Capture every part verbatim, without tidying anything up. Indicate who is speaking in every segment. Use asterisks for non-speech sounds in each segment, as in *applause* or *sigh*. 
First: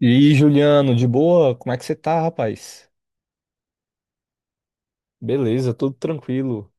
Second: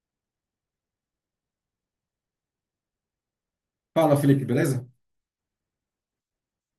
Speaker 1: E aí, Juliano, de boa? Como é que você tá, rapaz?
Speaker 2: Fala, Felipe, beleza?
Speaker 1: Beleza, tudo tranquilo.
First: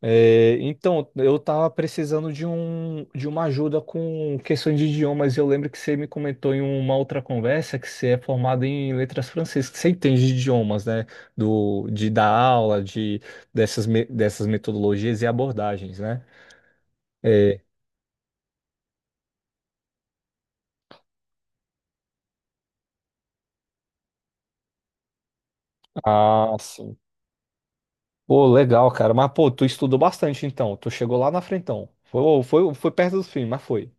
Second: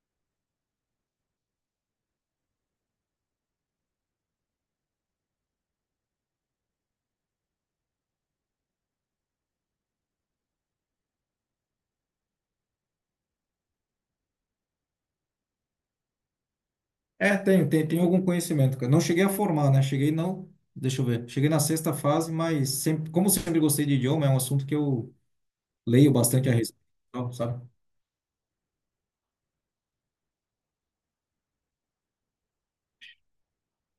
Speaker 1: É, então, eu tava precisando de um, de uma ajuda com questões de idiomas. Eu lembro que você me comentou em uma outra conversa que você é formado em letras francesas, que você entende de idiomas, né? Do, de dar aula, de, dessas, me- dessas metodologias e abordagens, né?
Speaker 2: É,
Speaker 1: É,
Speaker 2: tenho, tenho, tenho algum conhecimento, cara. Não cheguei a formar, né? Cheguei não, deixa eu ver. Cheguei na sexta fase, mas sempre, como sempre gostei de idioma, é um assunto que eu leio bastante a
Speaker 1: ah,
Speaker 2: respeito,
Speaker 1: sim.
Speaker 2: e tal, sabe?
Speaker 1: Pô, legal, cara. Mas, pô, tu estudou bastante, então. Tu chegou lá na frentão. Foi, foi, foi perto do fim, mas foi.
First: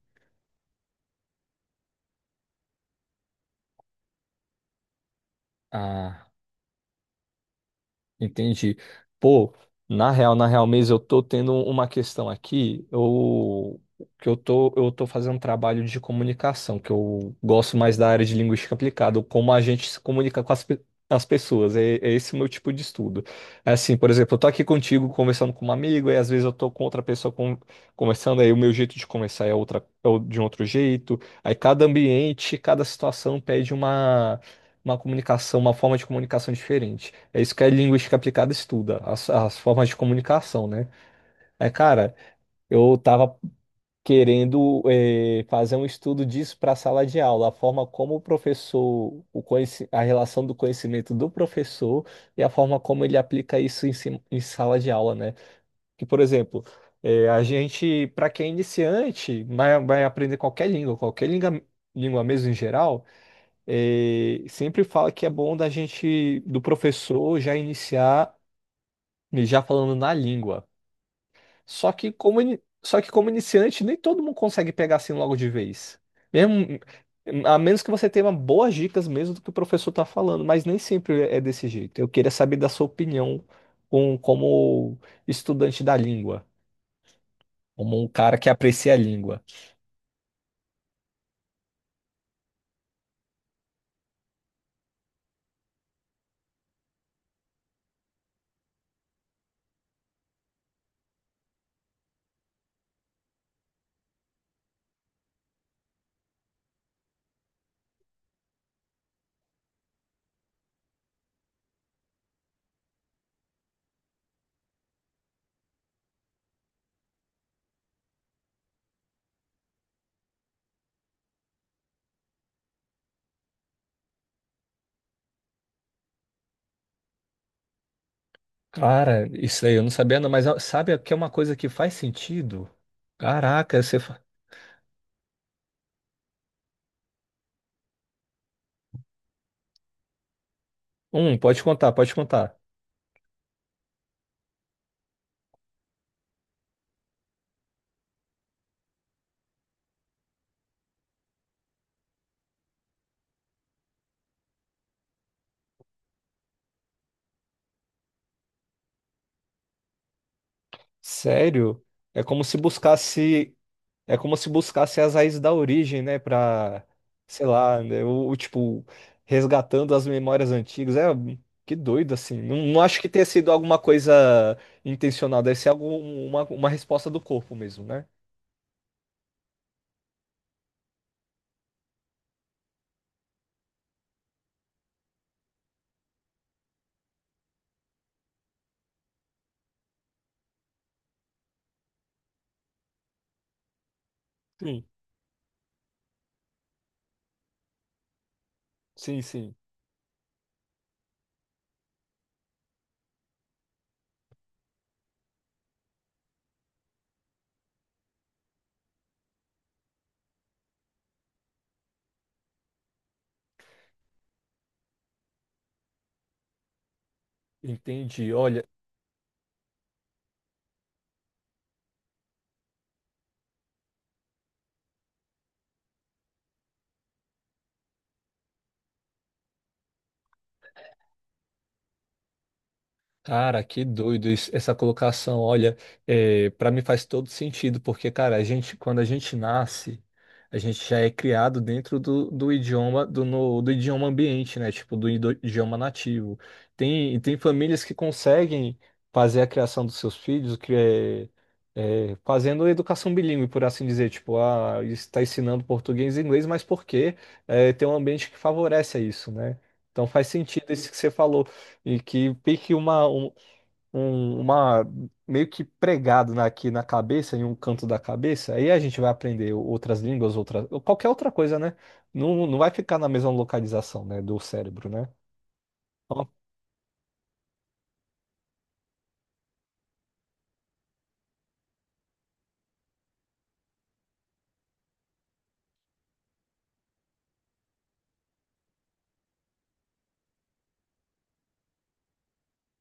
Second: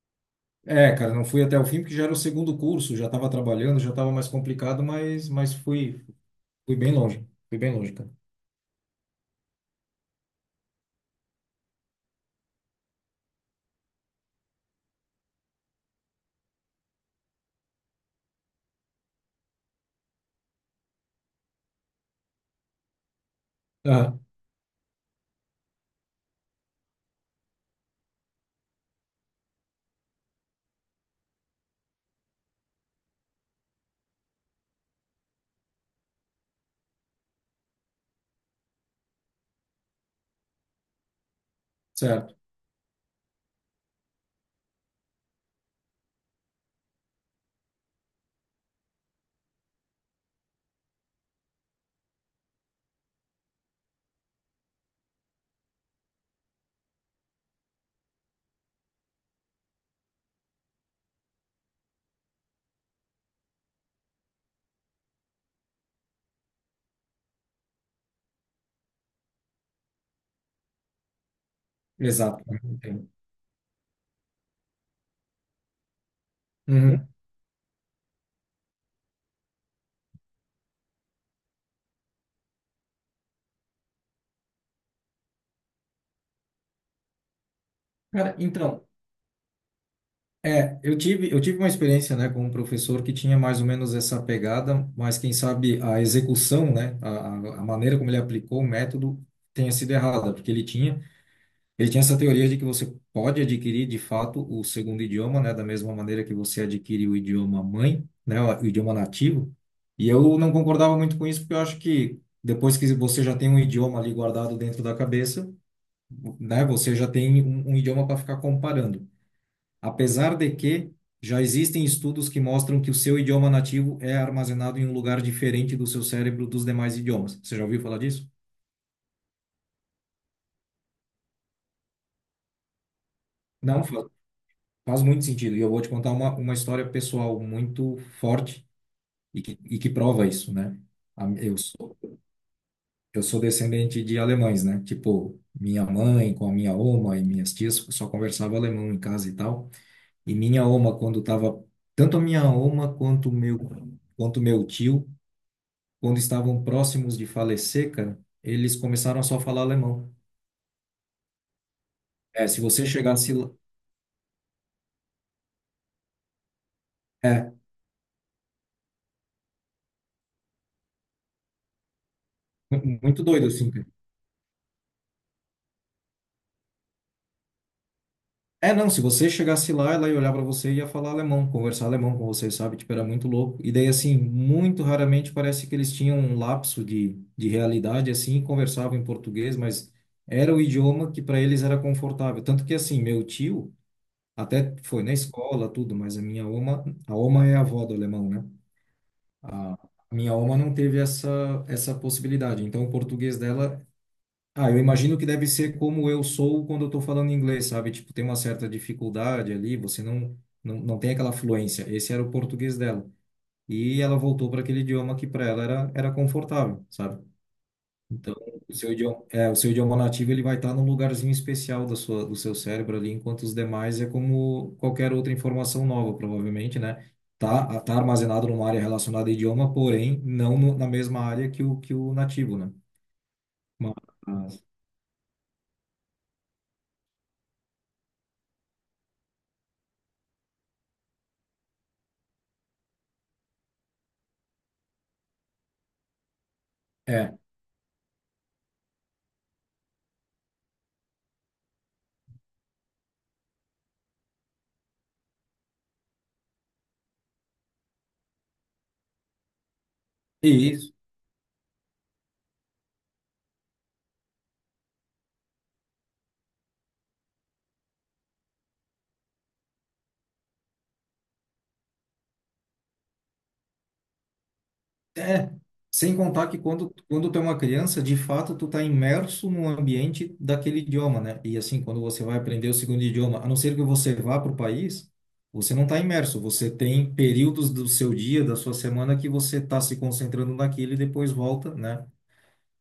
Speaker 2: É, cara, não fui até o fim porque já era o segundo curso, já estava trabalhando, já estava mais complicado, mas mas fui
Speaker 1: Ah.
Speaker 2: fui bem longe, fui bem longe, cara.
Speaker 1: Entendi. Pô, na real, na real mesmo, eu tô tendo uma questão aqui, eu, que eu tô, eu tô fazendo um trabalho de comunicação, que eu gosto mais da área de linguística aplicada, como a gente se comunica com as, pe- as pessoas, é, é esse o meu tipo de estudo. É assim, por
Speaker 2: Ah,
Speaker 1: exemplo, eu tô aqui contigo conversando com um amigo, e às vezes eu tô com outra pessoa con- conversando, aí o meu jeito de conversar é outra, é o- de um outro jeito, aí cada ambiente, cada situação pede uma uma comunicação, uma forma de comunicação diferente. É isso que a linguística aplicada estuda, as, as formas de comunicação, né? É, cara,
Speaker 2: certo.
Speaker 1: eu tava querendo eh, fazer um estudo disso para a sala de aula, a forma como o professor, o conheci- a relação do conhecimento do professor e a forma como ele aplica isso em, si- em sala de aula, né? Que, por exemplo, eh, a gente, para quem é iniciante, vai, vai aprender qualquer língua, qualquer língua, língua mesmo em geral, eh, sempre fala que é bom da gente, do professor, já iniciar, né, já falando na língua. Só que como,
Speaker 2: Exato.
Speaker 1: ini- só
Speaker 2: Entendo.
Speaker 1: que como iniciante, nem todo mundo consegue pegar assim logo de vez. Mesmo,
Speaker 2: Uhum.
Speaker 1: a menos que você tenha boas dicas mesmo do que o professor está falando, mas nem sempre é é desse jeito. Eu queria saber da sua opinião com, como estudante da língua. Como um
Speaker 2: Cara,
Speaker 1: cara que
Speaker 2: então,
Speaker 1: aprecia a língua.
Speaker 2: é, eu tive, eu tive uma experiência, né, com um professor que tinha mais ou menos essa pegada, mas quem sabe a execução, né, a, a a maneira como ele aplicou o método tenha sido errada, porque ele tinha, ele tinha essa teoria de que você pode adquirir, de fato, o segundo idioma, né, da mesma maneira que você adquire o idioma mãe, né, o idioma nativo. E eu não concordava muito com isso, porque eu acho que depois que você já tem um idioma ali guardado dentro da cabeça, né, você já tem um, um idioma para ficar comparando, apesar de que já existem estudos que mostram que o seu idioma nativo é armazenado em um lugar diferente do seu cérebro dos demais idiomas. Você já ouviu falar disso?
Speaker 1: Cara, isso aí eu não sabia, não, mas sabe que é uma coisa que faz sentido? Caraca,
Speaker 2: Não,
Speaker 1: você.
Speaker 2: fa- faz muito sentido. E eu vou te contar uma, uma história pessoal muito forte e que, e que prova isso, né? A-
Speaker 1: Hum,
Speaker 2: Eu
Speaker 1: pode contar,
Speaker 2: sou,
Speaker 1: pode contar.
Speaker 2: eu sou descendente de alemães, né? Tipo, minha mãe com a minha oma e minhas tias só conversava alemão em casa e tal. E minha oma, quando tava tanto a minha oma quanto o meu, quanto o meu tio, quando estavam próximos de falecer, cara, eles começaram a só falar alemão.
Speaker 1: Sério? É como
Speaker 2: É,
Speaker 1: se
Speaker 2: se você chegasse lá.
Speaker 1: buscasse, é como se buscasse as raízes da origem, né? Pra, sei
Speaker 2: É,
Speaker 1: lá, né, o o tipo, resgatando as memórias antigas. É, que doido assim. Não, não
Speaker 2: mu-
Speaker 1: acho que
Speaker 2: muito
Speaker 1: tenha
Speaker 2: doido
Speaker 1: sido
Speaker 2: assim,
Speaker 1: alguma
Speaker 2: cara.
Speaker 1: coisa intencional, deve ser alguma uma, uma resposta do corpo mesmo, né?
Speaker 2: É, não, se você chegasse lá, ela ia olhar pra você e ia falar alemão, conversar alemão com você, sabe? Tipo, era muito louco. E daí, assim, muito raramente parece que eles tinham um lapso de, de realidade, assim, e conversavam em português, mas era o idioma que para eles era confortável. Tanto que, assim, meu tio até
Speaker 1: Sim,
Speaker 2: foi na escola, tudo, mas a minha oma, a oma é a avó do alemão, né?
Speaker 1: sim, sim.
Speaker 2: A minha alma não teve essa, essa possibilidade. Então, o português dela. Ah, eu imagino que deve ser como eu sou quando eu estou falando inglês, sabe? Tipo, tem uma certa dificuldade ali, você não, não, não tem aquela fluência. Esse era o português dela. E ela voltou para aquele idioma que para ela era, era confortável, sabe?
Speaker 1: Entendi.
Speaker 2: Então,
Speaker 1: Olha.
Speaker 2: o seu idioma, é, o seu idioma nativo ele vai estar num lugarzinho especial da sua, do seu cérebro ali, enquanto os demais é como qualquer outra informação nova, provavelmente, né? Tá, tá armazenado numa área relacionada a idioma, porém não no, na mesma área que o, que o nativo, né?
Speaker 1: Cara, que doido isso,
Speaker 2: Mas,
Speaker 1: essa colocação. Olha, é, para mim faz todo sentido, porque, cara, a gente, quando a gente nasce, a gente já é criado dentro do, do idioma do, no- do idioma ambiente, né? Tipo, do, ido- idioma nativo. Tem,
Speaker 2: é.
Speaker 1: tem famílias que conseguem fazer a criação dos seus filhos, que é, é, fazendo educação bilíngue, por assim dizer. Tipo, ah, está ensinando português e inglês, mas porque é, tem um ambiente que favorece a isso, né? Então faz sentido
Speaker 2: E
Speaker 1: isso que você falou. E que fique uma, um, um- uma meio que pregado na- aqui na cabeça, em um canto da cabeça, aí a gente vai aprender outras línguas, outra, qualquer outra coisa, né? Não, não vai ficar na mesma localização, né, do cérebro, né?
Speaker 2: É, sem
Speaker 1: Ó,
Speaker 2: contar que quando, quando tu é uma criança, de fato tu tá imerso no ambiente daquele idioma, né? E assim, quando você vai aprender o segundo idioma, a não ser que você vá para o país, você não tá imerso, você tem períodos do seu dia, da sua semana que você tá se concentrando naquilo e depois volta, né?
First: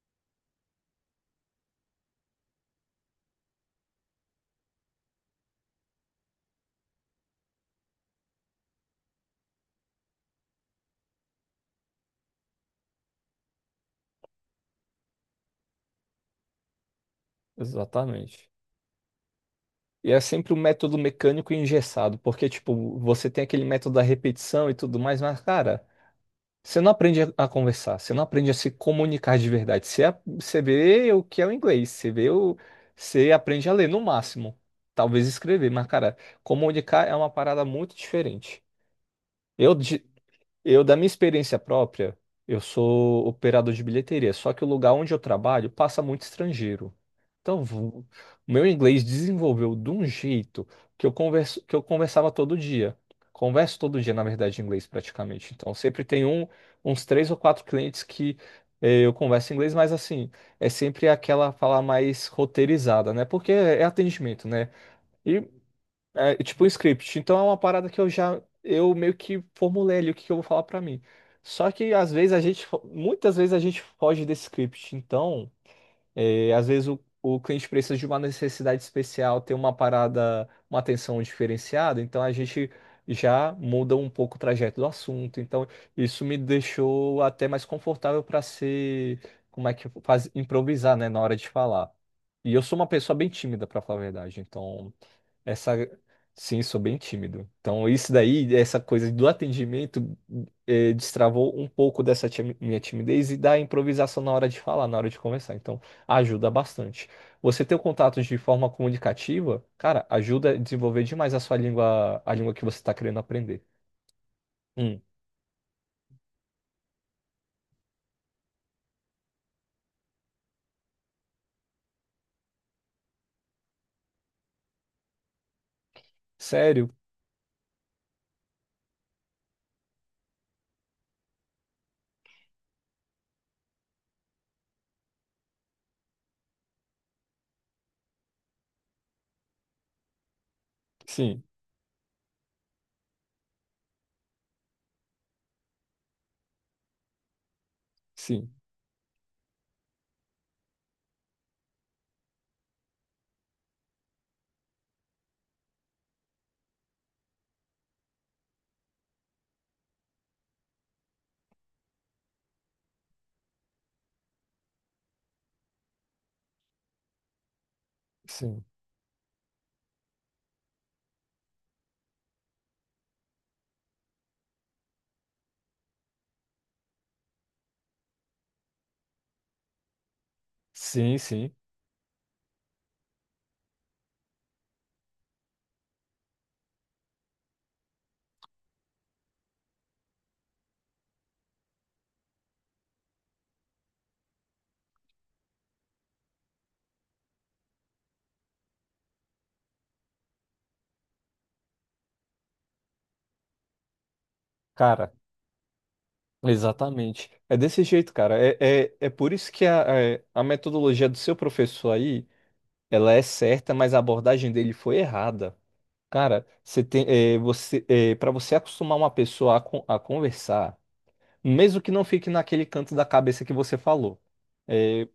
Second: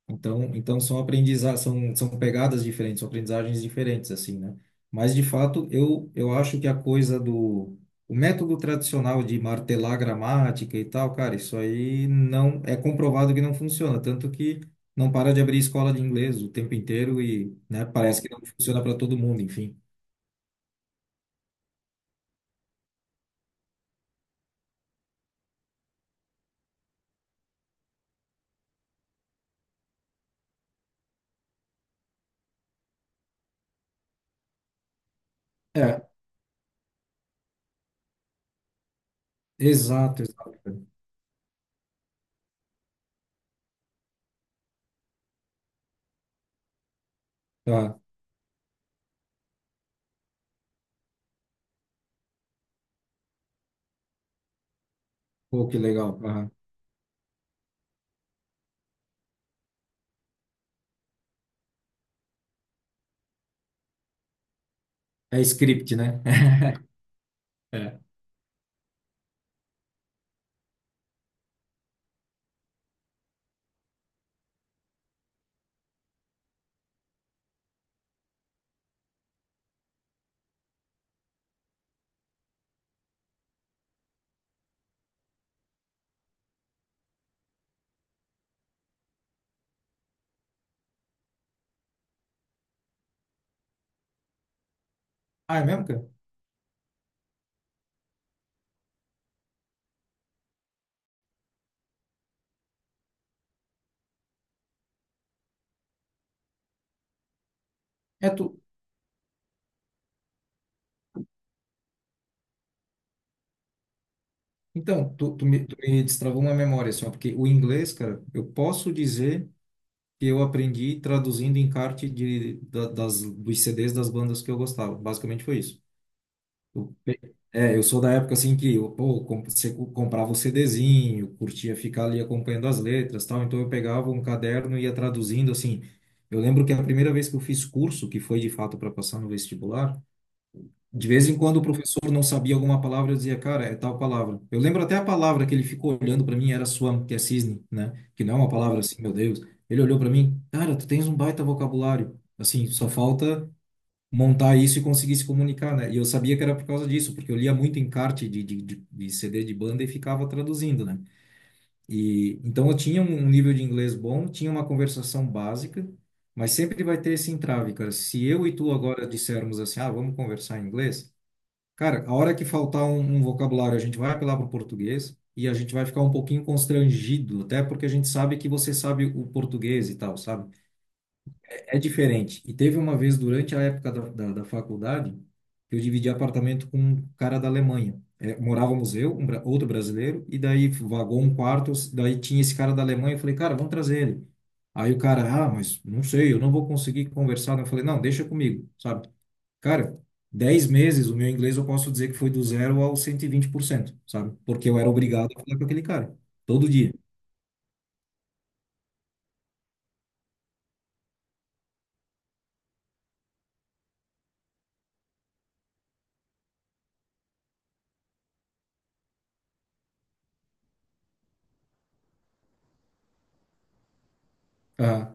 Speaker 2: Então, então, são aprendiza são, são pegadas diferentes, são aprendizagens diferentes, assim, né? Mas, de fato, eu, eu acho que a coisa do... o método tradicional de martelar a gramática e tal, cara, isso aí não... É comprovado que não funciona, tanto que não para de abrir escola de inglês o tempo inteiro e, né, parece que não
Speaker 1: exatamente.
Speaker 2: funciona para todo mundo, enfim.
Speaker 1: E é sempre um método mecânico e engessado, porque, tipo, você tem aquele método da repetição e tudo mais, mas, cara. Você não aprende a a conversar, você não aprende a se comunicar de verdade. Você, a- você vê o que é o inglês, você vê o, você aprende a ler no máximo, talvez escrever, mas
Speaker 2: É,
Speaker 1: cara, comunicar é uma parada muito diferente. Eu,
Speaker 2: exato, exato.
Speaker 1: eu, da minha experiência própria, eu sou operador de bilheteria, só que o lugar onde eu trabalho passa muito estrangeiro. Então,
Speaker 2: Ah,
Speaker 1: vo- o meu inglês desenvolveu de um jeito que eu converso, que eu conversava todo dia. Converso todo dia, na verdade, em inglês praticamente.
Speaker 2: pô,
Speaker 1: Então,
Speaker 2: que
Speaker 1: sempre
Speaker 2: legal.
Speaker 1: tem um,
Speaker 2: Aham.
Speaker 1: uns três ou quatro clientes que eh, eu converso em inglês, mas assim, é sempre aquela fala mais roteirizada, né? Porque é atendimento, né?
Speaker 2: É
Speaker 1: E
Speaker 2: script, né?
Speaker 1: é, tipo um
Speaker 2: *laughs*
Speaker 1: script. Então é uma parada
Speaker 2: É.
Speaker 1: que eu já. Eu meio que formulei ali o que que eu vou falar pra mim. Só que às vezes a gente, fo- muitas vezes a gente foge desse script. Então, é, às vezes o, o cliente precisa de uma necessidade especial, ter uma parada, uma atenção diferenciada. Então a gente já muda um pouco o trajeto do assunto. Então isso me deixou até mais confortável para ser. Como é que faz? Improvisar, né? Na hora de falar. E eu sou uma pessoa bem tímida, pra falar a verdade. Então.
Speaker 2: Ah, é
Speaker 1: Essa,
Speaker 2: mesmo, cara?
Speaker 1: sim, sou bem tímido. Então, isso daí, essa coisa do atendimento, eh, destravou um pouco dessa timi- minha timidez e da improvisação na hora de falar, na hora de conversar. Então, ajuda bastante. Você ter o contato
Speaker 2: É
Speaker 1: de
Speaker 2: tu,
Speaker 1: forma comunicativa, cara, ajuda a desenvolver demais a sua língua, a língua que você está querendo aprender. Hum,
Speaker 2: Então, tu, tu me, tu me destravou uma memória, assim, ó, porque o inglês, cara, eu posso dizer que eu aprendi traduzindo encarte de, da- das, dos C Ds das bandas que eu gostava. Basicamente foi isso.
Speaker 1: sério?
Speaker 2: Eu pe- é, eu sou da época, assim, que eu, pô, com- você co- comprava o CDzinho, curtia ficar ali acompanhando as letras, tal, então eu pegava um caderno e ia traduzindo, assim. Eu lembro que a primeira vez que eu fiz curso, que foi de fato para passar no vestibular, de vez em
Speaker 1: Sim,
Speaker 2: quando o professor não sabia alguma palavra, eu dizia, cara, é tal palavra. Eu lembro até a palavra que ele ficou olhando para mim era swam, que é cisne, né? Que não é uma
Speaker 1: sim,
Speaker 2: palavra assim, meu Deus. Ele olhou para mim, cara, tu tens um baita vocabulário. Assim, só falta montar isso e conseguir se comunicar, né? E eu sabia que era por causa disso, porque eu lia muito encarte de, de, de, de C D de banda e ficava traduzindo, né? E então eu tinha um um nível de inglês bom, tinha uma conversação básica, mas sempre vai ter esse entrave, cara. Se eu e
Speaker 1: sim.
Speaker 2: tu agora dissermos assim, ah, vamos conversar em inglês. Cara, a hora que faltar um, um vocabulário, a gente vai apelar para o português e a gente vai ficar um pouquinho constrangido, até porque a gente sabe que você sabe o português e tal, sabe?
Speaker 1: Sim, sim.
Speaker 2: É diferente. E teve uma vez durante a época da, da, da faculdade que eu dividi apartamento com um cara da Alemanha. É, morávamos eu, um, bra- outro brasileiro, e daí vagou um quarto, daí tinha esse cara da Alemanha. Eu falei, cara, vamos trazer ele. Aí o cara, ah, mas não sei, eu não vou conseguir conversar. Eu falei, não, deixa comigo, sabe? Cara, dez meses, o meu inglês eu posso dizer que foi do zero ao cento e vinte por cento, sabe? Porque eu era
Speaker 1: Cara,
Speaker 2: obrigado a falar com aquele cara, todo dia.
Speaker 1: exatamente. É desse jeito, cara. É, é, é por isso que a, é, a metodologia do seu professor aí, ela é certa, mas a abordagem dele foi errada. Cara, você tem, eh, você, para você acostumar uma pessoa a, con- a conversar, mesmo que não fique naquele canto da cabeça que você falou, eh,
Speaker 2: Ah,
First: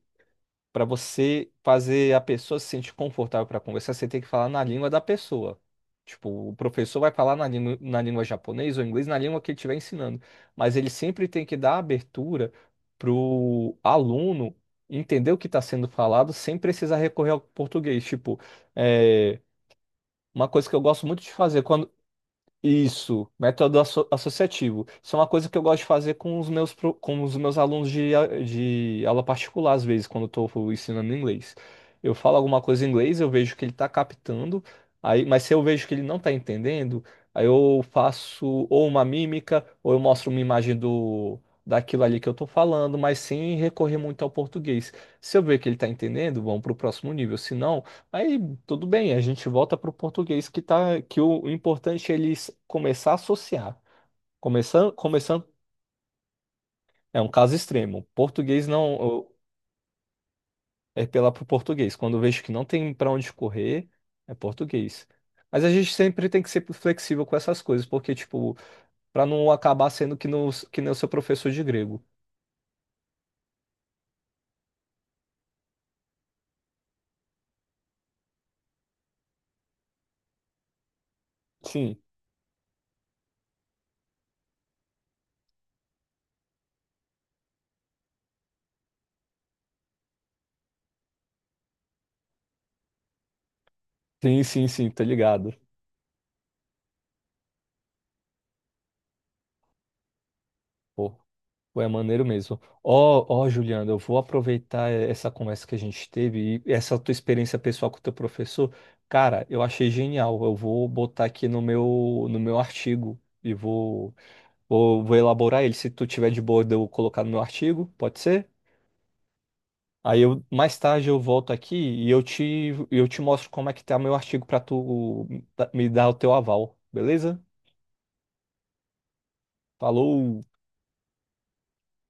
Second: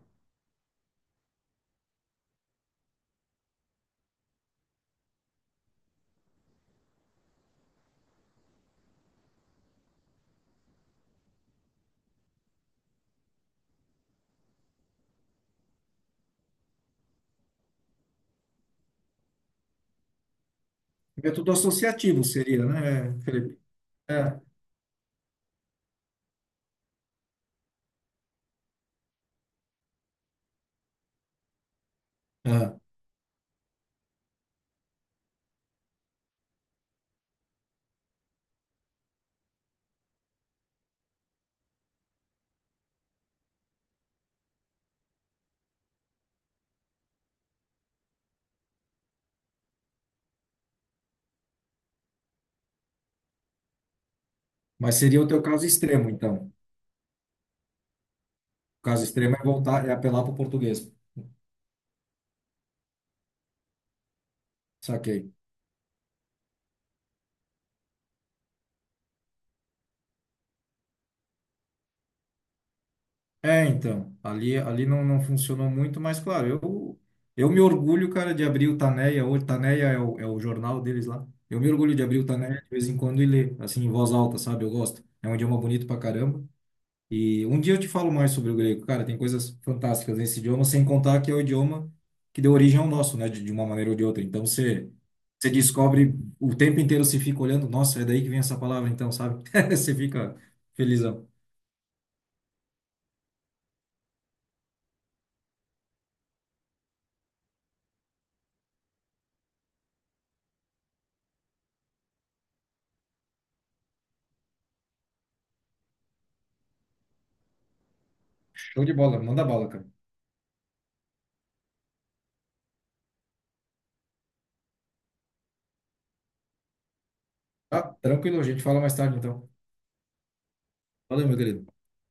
Speaker 1: para você fazer a pessoa se sentir confortável para conversar, você tem que falar na língua da pessoa. Tipo, o professor vai falar na língua, na língua japonês ou inglês, na língua que ele estiver ensinando. Mas ele sempre tem que dar abertura para o aluno entender o que está sendo falado sem precisar recorrer ao português. Tipo, é, uma coisa que eu gosto muito de
Speaker 2: é tudo
Speaker 1: fazer, quando
Speaker 2: associativo, seria, né,
Speaker 1: isso,
Speaker 2: Felipe?
Speaker 1: método asso-
Speaker 2: É.
Speaker 1: associativo. Isso é uma coisa que eu gosto de fazer com os meus, pro- com os meus alunos de, a- de aula particular, às vezes, quando eu estou ensinando inglês. Eu falo alguma
Speaker 2: Ah,
Speaker 1: coisa em inglês, eu vejo que ele está captando, aí, mas se eu vejo que ele não está entendendo, aí eu faço ou uma mímica, ou eu mostro uma imagem do, daquilo ali que eu estou falando, mas sem recorrer muito ao português. Se eu ver que ele está entendendo, vamos para o próximo nível. Se não, aí, tudo bem, a gente volta para o português que tá, que o importante é eles começar a associar. Começando,
Speaker 2: mas seria o teu
Speaker 1: começando,
Speaker 2: caso extremo, então.
Speaker 1: é um caso extremo. Português
Speaker 2: O
Speaker 1: não,
Speaker 2: caso extremo
Speaker 1: eu-
Speaker 2: é voltar, é apelar para o português.
Speaker 1: é pela pro português. Quando eu vejo que não tem para onde correr, é português.
Speaker 2: Saquei.
Speaker 1: Mas a gente sempre tem que ser flexível com essas coisas, porque, tipo, para não acabar sendo que, no, que nem o seu professor de grego.
Speaker 2: É, então, ali, ali não, não funcionou muito, mas claro, eu, eu me orgulho, cara, de abrir o Taneia, hoje Taneia é o, é o jornal deles lá. Eu me orgulho
Speaker 1: Sim,
Speaker 2: de abrir o Taneia de vez em quando e ler, assim, em voz alta, sabe? Eu gosto. É um idioma bonito pra caramba. E um dia eu te falo mais sobre o grego. Cara, tem coisas fantásticas nesse idioma, sem contar que é o idioma que deu origem ao nosso, né? De, de uma maneira ou de outra.
Speaker 1: sim,
Speaker 2: Então
Speaker 1: sim,
Speaker 2: você,
Speaker 1: sim, tá
Speaker 2: você
Speaker 1: ligado.
Speaker 2: descobre o tempo inteiro, se fica olhando, nossa, é daí que vem essa palavra, então, sabe? *laughs* Você fica
Speaker 1: Pô.
Speaker 2: felizão.
Speaker 1: Pô, é maneiro mesmo. Ó, ó, Juliana, eu vou aproveitar eh, essa conversa que a gente teve e essa tua experiência pessoal com o teu professor. Cara, eu achei genial. Eu vou botar aqui no meu, no meu artigo e vou, vou, vou elaborar ele. Se tu tiver de boa, de eu colocar no meu artigo, pode ser?
Speaker 2: Show de bola, manda bala, cara.
Speaker 1: Aí eu, mais tarde eu volto aqui e eu te, eu te mostro como é que tá meu artigo para tu me dar o teu aval, beleza?
Speaker 2: Tá? Tranquilo, a gente fala mais tarde, então.
Speaker 1: Falou!
Speaker 2: Valeu, meu querido.